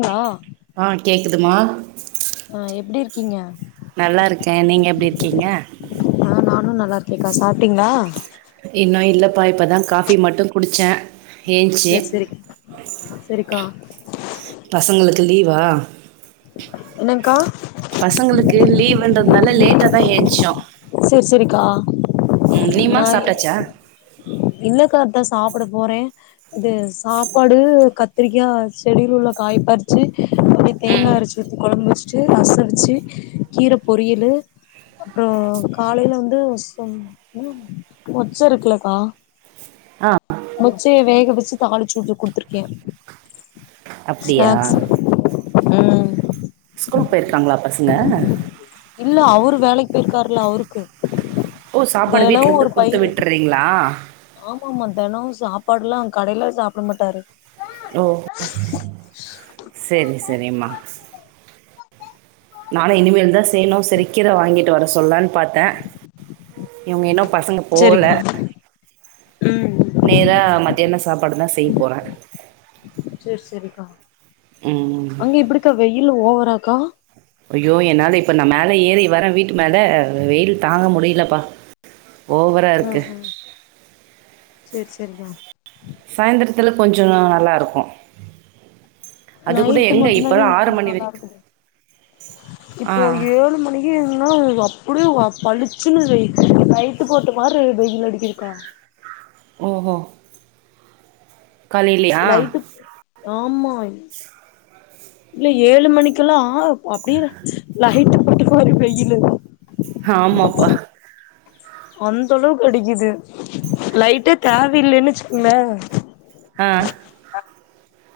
ங்களா ஆ கேக்குதுமா [inaudible] ஆ எப்டி இருக்கீங்க நல்லா இருக்கே நீங்க எப்டி இருக்கீங்க ஆ நானு நல்லா இருக்கேக்கா சாப்ட்டீங்களா இன்னும் இல்லப்பா இப்பதா காஃபி மட்டும் குடிச்சே ஏன்ச்சு சரி சரி சரிக்கா பசங்களுக்கு லீவா என்னக்கா பசங்களுக்கு லீவ்ன்றதுனால லேட்டா தா ஏந்துச்சோம் சரி சரிக்கா ம் நீமா சாப்ட்டாச்சா இப்ப சாப்ட போறே இது சாப்பாடு கத் திருகிகா செடியில் உள்ள காய பறிச்சு அப்படி தேங்கா ம் அரச்சு ஊத்தி கொழம்பு வெச் சு ரசொ வேச்சு கீர பொரியலு அப்புறோ காலைல வந்து மொச்ச இருக்கலக்கா ஆ முச்சைய வேக வெச்சு தாளிச்சு விட்டு குடுத்திருக்க அப்டியா ஸ்னாக்ஸ் உம் ஸ்கூல்க்கு போயிருக்காங்களா பசங்க இல்ல அவரு வேலைக்கு போயிருக்காருல்ல அவருக்கு ஓ சாப்பாடு தெனோ வீட்ல இருந்து ஒரு குடுத்து பயிரு விட்றீங்ளா ஆமாமா தெனோ சாப்பாடுல்லா கடைல சாப்பிட மாட்டாரு ஓ செரி செரிமா நானு இனிமேல் தா செய்யணு செரிக் கீர வாங்கிட்டு வர சொல்லான் பாத்த இவங்க இன்னு பசங்க போல உம் நேரா மத்தியான சாப்பாடுதா செய்ய போற செரி செரிக்கா அங்க எப்படிக்கா வெய்யி லவ் ஓவராக்கா ஐயோ என்னால இப்ப நா மேல ஏறி வர்ர வீட்டு மேல வெயில் தாங்க முடியலப்பா ஓவரா ம் இருக்கு ம் செரி செரிக்கா சாயந்திரத்துல கொஞ்சோ நல்லா இருக்கு நைட்டு மட்டுமந்தான்க்கா இங்க கொஞ்சோ நல்லா வரைக்கும். இருக்குது ஆ. இப்போ ஏழு மணிக்கே னா அப்படியே பளிச்சுன்னு லைட்டு போட்ட மாரி வெயில் அடிக்குதுக்கா ஓஹோ காலையிலயா? லைட்டுப் ஆமா இல்ல ஏழு மணிக்கெல்லா அப்புடியே லைட்டு தொட்டுப்பாரு வெய்யிலு ஆமாப்பா அந்த அளவுக்கு அடிக்குது லைட்டே தேவையில்லைனு வெச்சுக்கோங்களே ஆஹ்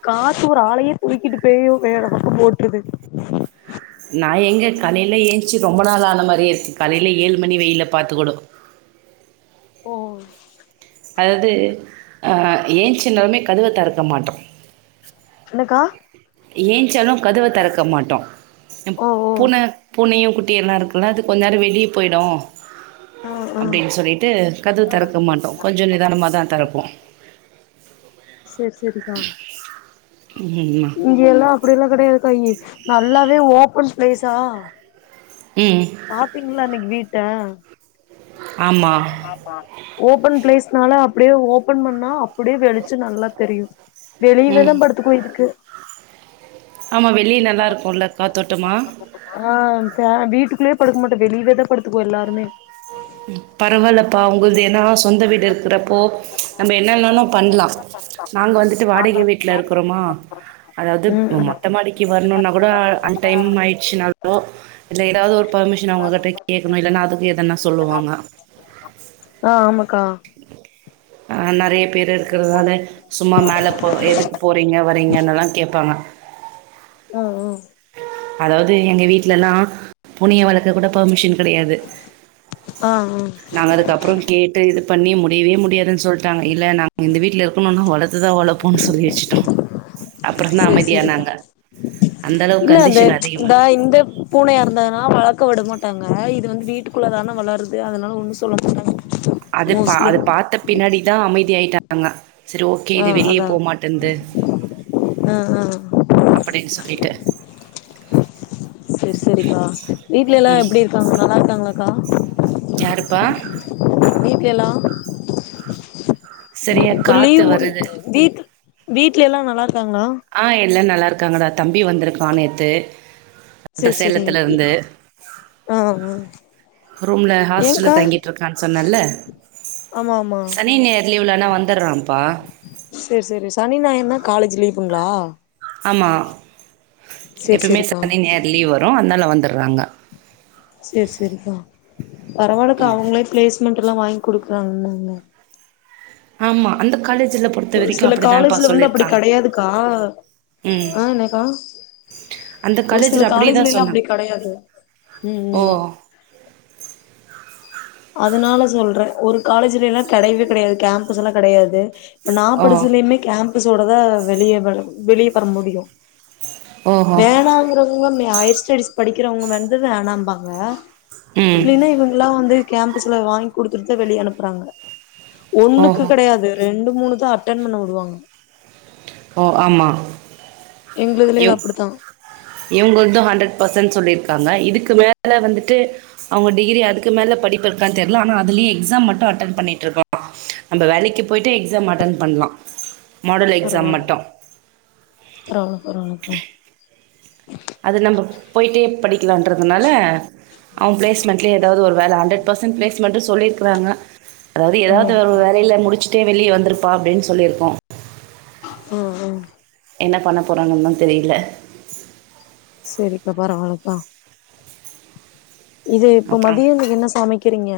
காத்து ஒரு ஆளையே தூக்கிட்டு போய் வேற பக்கோ போட்டுறுது சீ ரொம்ப நாள் ஆன மாரியே இருக்கு காலைல ஏழு மணி வெயில்ல பாத்து கூட ஓ அதாவ்து ஆ ஏன்சுன ஒன்னே கதவ தொறக்க மாட்டோ என்ன கா ஏன்ச்சாலு கதவ தெறக்க மாட்டோ ஓ ஓ பூன பூனையு குட்டியெல்லா இருக்குல்ல அது கொஞ் நேரொ வெளிய போய்டு ஆ ஆ அப்டின் சொல்லிட்டு கதவ தெறக்க மாட்டோ கொஞ்ச நிதானமாதா தெறப்போ சேரி சேரிக்கா ம்மா இங்கெயெல்லா அப்டியெல்லா கெடையதுக்கா இங்க நல்லாவே ஓப்பன் ஸ்பேஸா ம் பாத்தீங்ளா அன்னைக்கி வீட்ட ஆமா ஓப்பன் ப்ளேஸ் னால அப்டே ஓப்பன் பண்ணா அப்டே வெளிச்சொ நல்லா தெரியு ம் வெளியவேதா படுத்துக்குவோ இதுக்கு ஆமா வெளிய நல்லா இருக்குல்ல காத்தோட்டமா உள்ளயே படுக்க மாட்டோ வெளியவேதா படுத்துக்குவோ எல்லாருமே பரவால்லப்பா உங்கள்து என்னாஸ் சொந்த வீடு இருக்ககுறப்போ நம்ம என்னவ்னாலு பண்லா நாங் வந்துட்டு வாடிகே வீட்ல இருக்குறோமா அதாவ்து ம் ம் மொட்ட மாடிக்கு வர்ணுனா கூட அன் டைம் ஆயிட்ச்சுனாளோ இல்ல ஏதாது ஒர் பர்மிஷன் அவுங்க கிட்ட கேக்கணு இல்லனா அதுக்கு எதனா சொல்லுவாங்க அ ஆமக்கா ஆ நறைய பேர் இருக்குறதுனால சும்மா மேல போ எதுக்கு போறீங்க வரி ரிங்கன்னுளா கேப்பாங்க ஆ ஆ அதாவ்து எங்க வீட்லலா பூனைய வளக்க கூட போமிஷன் கடையாது ஆ ஆ நாங்க அதுக்கப்புறோ கேட் இது பண்ணி முடியவே முடியாதுன் சொல்டாங்க இல்ல நாங்க இந்த வீட்ல இருக்கணும்னு வளத்துதா வளப்போனு சொல்லி வச்சுட்டோ சேரி சேரிக்கா அந்த அளவுக்கு இல்ல அந்த கண்டிஷன் அதிகமா இந்தா இருக்கு இந்த பூனையா இருந்தனா வளக்க உடமாட் மாட்டாங்க இது வந்து வீட்டுக்குள்ள தான வளருது அதனால ஒன்னு சொல்ல மாட்டாங்க அது பா மோஸ்ட்லி அது பாத்த பின்னடி தா அமைதி ஆயிட்டாங்க செரி ஓகே ஆ இது வெளியே அதா போமாட்டேன்து ஆ ஆ அப்டின் சொல்லிட்டு செரி செரிக்கா வீட்ல எல்லா ம் எப்டிருக்காங்க நல்லாருக்காங்ளா க்கா யாருப்பா வீட்ல சரியா இப்ப காத்து லீவ் வருது முடிஞ்சு வீட்டு வீட்ல எல்லா நல்லார் க்காங்ளா எல்லா நல்லா இருக்காங்கடா தம்பி வந்திருக்கா நேத்து சேரி [inaudible] சேரி சேலத்துல இருந்து ஆ ஆ ரூம்ல ஹாஸ்டல்ல ஏங்க்கா தங்கிட்ருக்கான் சொன்னல்ல ஆமா ஆமா சனி ஞாயிற் லீவுலனா வந்துர்றாம்ப்பா வுங்ளா ஆமா எப்பமே சேரிக்கா சனி ஞாயிறு லீவ் வரு அதுனால வந்துர் றாங்க செரி செரிக்கா பரவாலக்கா அவுங்ளே பிளேஸ்மெண்ட் எல்லா வா குடுக்குறாங் அங்க ஆமா அந்த காலே ஒரு சில காலேஜ்ல வந்து அப்டி கெடையாதுக்கா ம் அ என்னக்கா அந்த ஒரு சில காலேஜ்ல அப்படிதான் எல்லா சொன்னாங்க அப்படி கெடையாது உம் ஓ உம் அதுனால சொல்றே ஒரு காலேஜ்லி எல்லா கெடையவே கெடையாது கேம்பஸ் எல்லா கெடையாது ப்ப நா ஓ படிச்சதுலிமே கேம் ப்ஸ்சோடதா வெளிய வர வெளிய வர முடியு ஓஹோ வேணாங்கறவங்க [unintelligible] ச்சடிஸ் படிக்கிறவங்க வந்து வேணாம்பாங்க ம் இல்லீனா இவுங்கல்லா வந்து கேம்பஸ்ல வாய்ங் குடுத்துட்டுத்தா வெளியனுப்புறாங்க ஒண்ணுக்கு ஓஹோ கெடையாது ரெண்டு மூணு தா அட்டன் பண்ண உடுவாங்க ஓ ஆமா எங்களுதுலலா இவ் அப்படித்தா இவ்ங்குள்து ஹண்ரட் ப த்தன் சொல்லிர்க்காங்க இதுக்கு மேல வந்துட்டு அவுங்க டிகிரி அதுக்கு மேல படிப்பு இருக்கான் தெர்ல ஆனா அதுலியு எக்ஸாம் மட்டு அட்டன் பண்ணிட்டு [inaudible] நம்ப வேலைக்கி போய்ட்டே எக்ஸாம் அட்டன் பண்லா மாடூல் எக்ஸாம் மட் [unintelligible] அது நம்ப போயிட்டே படிக்கலான்றதுனால அவ‌ பிளஸ்மெண்ட்லே ஏதாவது ஒரு வேல ஹண்டர்பர்சன்ட் ப்ளேஸ் மட்டு சொல்லிருக்குறாங்க அதாவது ஆ ஏதாவது ஒரு ஆ வேலையில முடிச்சு கே வெளியே வந்துருப்பா அப்டின்னு சொல்லிருக்கோ அ அ என்ன பண்ண போறாங்கன்னு தா தெரியல சரிக்கா பரவாலக்கா இது இப்ப அப்புறம் மதியம்த்துக்கு என்ன சமைக்கிறீங்க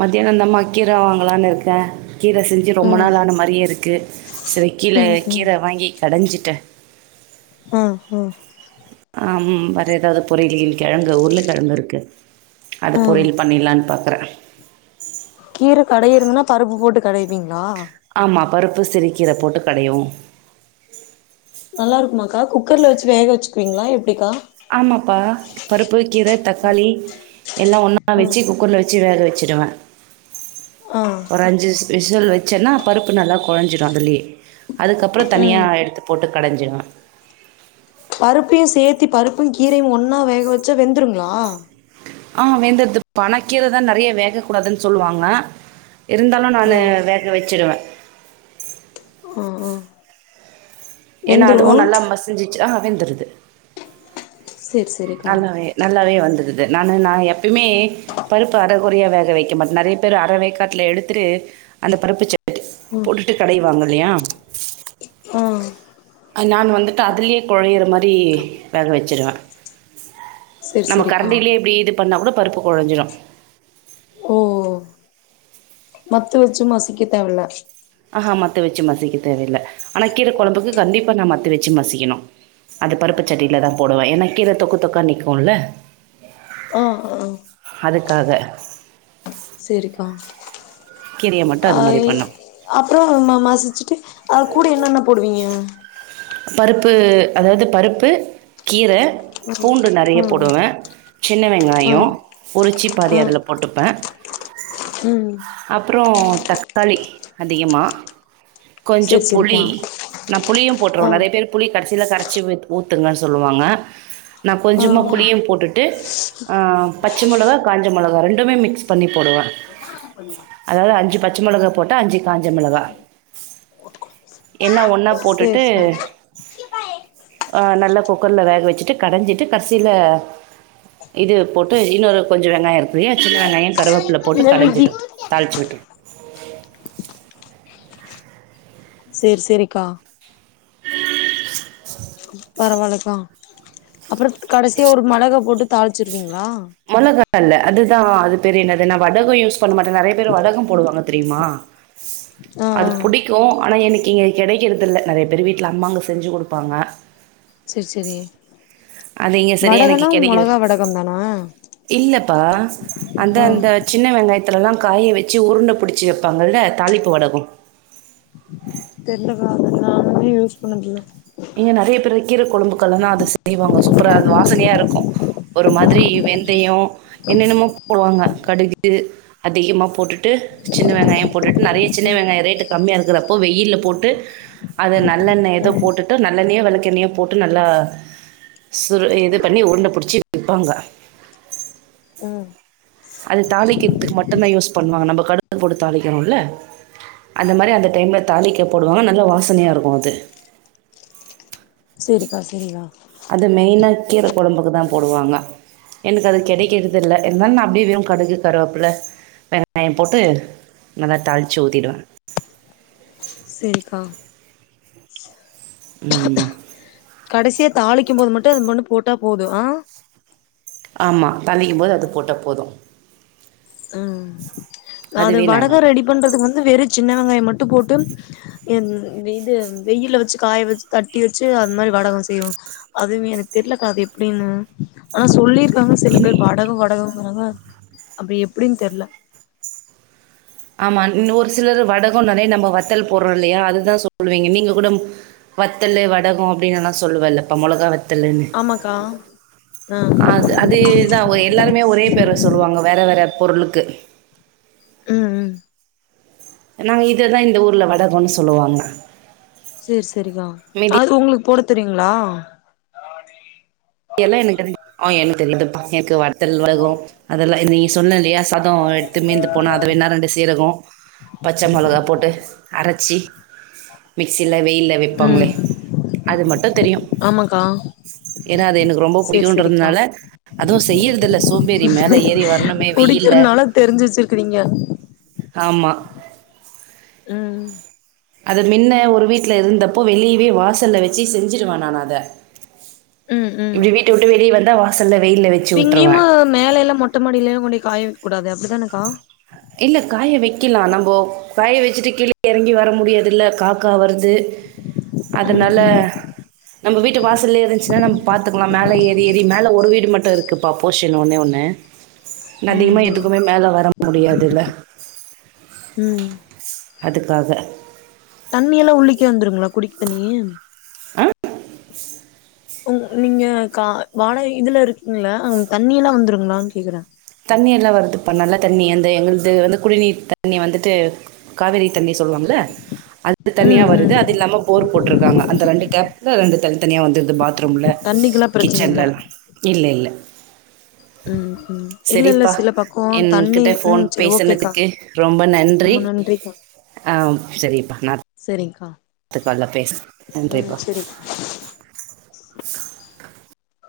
மதியானந்தமா கீர வாங்களலான்னு இருக்கே கீரை செஞ்சு ரொம்ப ம் நாள் ஆன மாதிரியே இருக்கு சில கீழே ம் கீரை வாங்கி கடைஞ்சிட்டு ஆஹ் ஆஹ் ஆம் வேற ஏதாவது பொரியில் கிழங்கு உருளகிழங்கு இருக்கு அது ஆ பொரியில் பண்ணலான்னு பாக் ன்றே கீர கடையிரதுன்னா பருப்பு போட்டு கடைவீங்க ஆமா பருப் சிருக்கீரப் போட்டு கடையுவோ நல்லா இருக்குமாக்கா குக்கர்ல வச்சு வேக வச்சுக்குவீங்களா எப்பிடிக்கா ஆமாப்பா பருப்பு கீர தக்காளி எல்லா ஒன்னா ஆ வெச்சு குக்கர்ல வெச்சு வேக வெக் வெச்சிடுவ ஆ ஒரு அஞ்சு விசல் வச்சேன்னா பருப்பு நல்லா குழஞ்சிடு அதுலயே அதுக்கப்புறோ தனியா ம் எடுத்து போட்டு கடைஞ்சிருவே பருப்பையு சேத்து பருப்பும் கீரையும் ஒன்னா வேக வச்சா வெந்துருங்களா ஆஹ் வேந்தது அனா கீரதா நெறையா வேக்கூடாதுன்னு சொல்லுவாங்க இருந்தாலு நானு ம் வேக வெச்சுடுவே ஆ ஆ ஏன்னா வெந்துரு அதுவு ஆ நல்லா மசிஞ்சு ஆ வெந்துருது சேரி சேரிக்கா நல்லாவே நல்லாவே வந்தருது நானு நா எப்பயுமே பருப்பு அரைக்குறையா வேக வைக்க மாட்டே நறைய பேரு அற வேக்காட்டுல எடுத்துட்டு அந்த பருப்பு [inaudible] போட்டுட்டு கடைவாங்கல்லையா ஆ நான் வந்துட்டு அதுலயே கொழையிற மாதிரி வேக வச்சிருவே சேரி நம்ம சேரிக்கா கரண்டிலயே இப்பிடி இது பண்ணா கூட பருப்பு குழஞ்சிடு ஓ மத்து வச்சு மசிக்க தேவல்ல ஆஹா மத்து வச்சு மசிக்க தேவையில்ல ஆனா கீர கொழம்புக்கு கண்டிப்பா நா மத்து வச்சு மசிக்கணு அது பருப்பு சட்டில தா போடுவே ஏன்னா கீரை தொக்கு தொக்கா நிக்குல்ல ஆ ஆ ஆ அதுக்காக கீரையை மட்டும் அது மாதிரி அய் பண்ணும் அப்றோ ம மசிச்சுட்டு அத் கூட என்னென்ன போடுவீங்க பருப்பு அதாவ்து பருப்பு கீர பூண்டு நெறைய ம் போடுவே சின்ன ஆ வெங்காயோ உறிச்சிப் பாதி ஆ அதுல போட்டுப்பே ம் அப்றோ தக்காளி அதிகமா கொஞ்சோ சேரி சேரிக்கா புளி நா புளியூ றோ ஆ நறைய பேரு புளி கடசில கரச்சி ஊத் ஊத்துங்க சொல்லுவாங்க நா ஆ கொஞ்சமா புளியூ போட்டுட்டு ஆ பச்ச மெளகா காஞ்ச மெளகா ரெண்டுமே மிக்ஸ் பண்ணி போடுவே அதாவ்து அஞ்சி பச்ச மெளகா போட்டா அஞ்சி காஞ்ச மிளகா எல்லா ஒன் லா போட்டுட் சேரி ஆ சேரி ஆ நல்லா குக்கர்ல வேக வச்சுட்டு கடஞ்சிட்டு கட்சில இது போட்டு இன்னொரு கொஞ்சோ வெங்காயோ இருக்குல்லியா சின்ன வெங்காயோ கருவேப்பில போட்டு கடைஞ்சிடூ தாள்ச்சு விட்ர் ஓ சேர் செரிக்கா பரவால்லக்கா அப்றோ கடசியா ஒரு மெளகா போட்டு தாளிச்சிருவீங் மளகால்ல அதுதா அது பேரு என்னதுன்னா வடகோ யூஸ் பண்ண மாட்டே நறைய பேர் வடகோ போடுவாங்க தெரியுமா ஆ ஆ அது புடிக்கூ ஆனால எனக்கு இங்க கெடைக்கிறதில்ல நெறைய பேர் வீட்ல அம்மாங்க செஞ்சு குடுப்பாங்க அது இங்க சரியா எனக்கு வடகோனா மொளகா வடகோந்தானா பா அந்த அந்த சின்ன வெங்காயத் த்துலல்லா காய வச்சு உருண்ட புடிச்சு வெப்பாங்கல தாளிப்பு வடகோ தெர்லக்கா நானே யூஸ் பண்ணதில்ல கீர கொழும்புக்கெல்லா அது செய்வாங்க சூப்பரா அது வாசனையா இருக்கூ ஒரு மாத்ரி வெந்தியோ என்னென்னமோ போடுவாங்க கடுகு அதிகமா போட்டுட்டு சின்ன வெங்காயோ போட்டுட்டு நெறைய சின்ன ம் வெங்காயோ ரேட்டு கம்மியா இருக்கிறப்போ வெயில்ல போட்டு அத நல்லெண்ண ஏதோ ம் போட்டுட் டு நல்லண்ணையோ வெளக்கண்ணயோ போட்டு நல்லா சுர் இது பண்ணி உண்ட பிடிச்சி வப்பாங்க ம் அது தாளிக்கிற்துக்கு மட்டுந்தா யூஸ் பண்ணுவாங்க நம்ம கடுகு போட்டு தாளிக்கணோல்ல அந்த மாரி அந்த டைம்ல தாளிக்க போடுவாங்க நல்ல வாசனையாருக்கூ அது செரிக்கா செரிக்கா அது மெய்னா கீர கொழும்புக்கு தா போடுவாங்க எனக்கு அது கெடைக்கறதில்ல இருந்தாலு நா அப்டியே கடுகு கருவேப்புல வெங்காயோ போட்டு நல்லா தாளிச்சு ஊத்திடுவே செரிக்கா ம் மா கடைசியா தாளிக்கும் போது மட்டூ அது மட்டூ போட்டா போதூ ஆ ஆமா தாளிக்கும் போது அது போட்டா போதூ நா அது அதுவே வடகோ நல்லாருக்கு ரெடி பண்றதுக்கு வந்து வெறூ சின்ன வெங்காயோ மட்டூ போட்டு ம் இது வெயில வச்சு காய வச்சு தட்டி வச்சு அது மாரி வடகோ செய்வோ அதுவ்மே எனக்கு தெர்லக்கா அது எப்டின்னு ஆனா சொல்லிர் காங்க சில இன் பேர் வடகோ வடகோ அதா அப்டி எப்டின்னு தெரியல ஆமா இன்னொரு சிலரு வடகம்ன்னாலே நம்ம வத்தல் போடுறோம் இல்லையா அதுதா சொல்லுவீங்க நீங்க கூட வத்தலு வடகம் அப்டின்னு எல்லாம் சொல்வல்ல இப்ப மொளகா வத்தலு வத்தலுன்னு ஆமாக்கா ஆ அது அதேதா எல்லாருமே ஒரே பேரை சொல்லுவாங்க வேற வேற பொருளுக்கு ம் ம் நாங்க இததா இந்த ஊர்ல வடகம்ன்னு சொல்லுவாங்க சேரி சேரிக்கா மீதி அது உங்களுக்கு போட தெரியுங்களா எல்லாம் எனக்கு தெரிய ஆனா எனக்கு தெரியுதுப்பா எனக்கு வத்தல் வகை எதுவும் அதெல்லாம் நீ சொன்ன இல்லையா சாதோ எடுத்து மீந்து போனா அத வேன்னா ரெண்டு சீரகம் பச்சை மொளகா போட்டு அரச்சி மிக்ஸியில வெயில ம் வைப்பாங்களே அது மட்டு தெரியும் ஆமாக்கா ஏன்னா அது எனக்கு ரொம்ப சேரி சேரிக்கா பிடிக்குன்றதுனால அதுவும் செய்யறதுல்ல சோம்பேறி மேல ஏறி வரணுமே வெயில்ல குடிக்கிறதுனால தெரிஞ்சு வச்சிருக்கிறீங்க ஆமா ம் அது மின்ன ஒரு வீட்டுல இருந்தப்போ வெளியவே வாசல்ல வச்சு செஞ்சுருவே நா அத இப்டி வீட்ட விட்டு வெளிய வந்து நேரா வாசல்ல வெயில்ல வச்சு விட்ருவே இங்கயுமா மேல எல்லா மொட்ட மாடில்லலா கொண்டு காய வெக்க கூடாது அப்படித்தானக்கா இல்ல தூக்கிட்டு கீழ இறங்கி வர முடியாதுல்ல காக்கா வரு து ம் அதனால ம் நம்ம வீட்டு வாசல்லயே இருந்துச்சுன்னா நம்ம பாத்துக்கலாம் மேல ஏறி ஏறி மேல ஒரு வீடு மட்டும் இருக்கு பா போர்ஷன் ஒன்னே ஒண்ணு ம் அதிகமா ம் எதுக்குமே மேல வர முடியாது ம் அதுக்காக தண்ணி எல்லா உள்ளிக்கே வந்துருங்களா குடிக்கு தண்ணி ஆ உ உண்மையாதாக்கா வாடகை இதுல இருக்கீங்களா அவங்க தண்ணி எல்லாம் வந்துருங்களான்னு கேக்குற தண்ணி எல்லா வருதுப் பா நல்ல தண்ணி அந்த எங்கது வந்து குடிநீர் தண்ணி வந்துட்டு காவேரி தண்ணி சொல்லுவாங்க அது அது தனியா ம் வருது ம் அது இல்லாம போர் போட்டிருக்காங்க அந்த ரெண்டு கப் ரெண்டு தள்ளி தனியா வந்துடுது பாத்ரூம்ல தண்ணிக்கெல்லா பிரச்சன இல்ல கிச்சன்லலா இல்ல இல்ல ம் ம் இல்ல இல்ல சரிப்பா சில பக்கோ தண்ணி என்கிட்ட போன் ம் சரி ஓகேக்கா பேசனதுக்கு ரொம்ப நன்றி ரொம்ப நன்றிக்கா ஆ சரிப்பா நா சரிங்க்கா அடுத்த கால் ல பேச ம் நன்றிப்பா சரிக்கா [inaudible]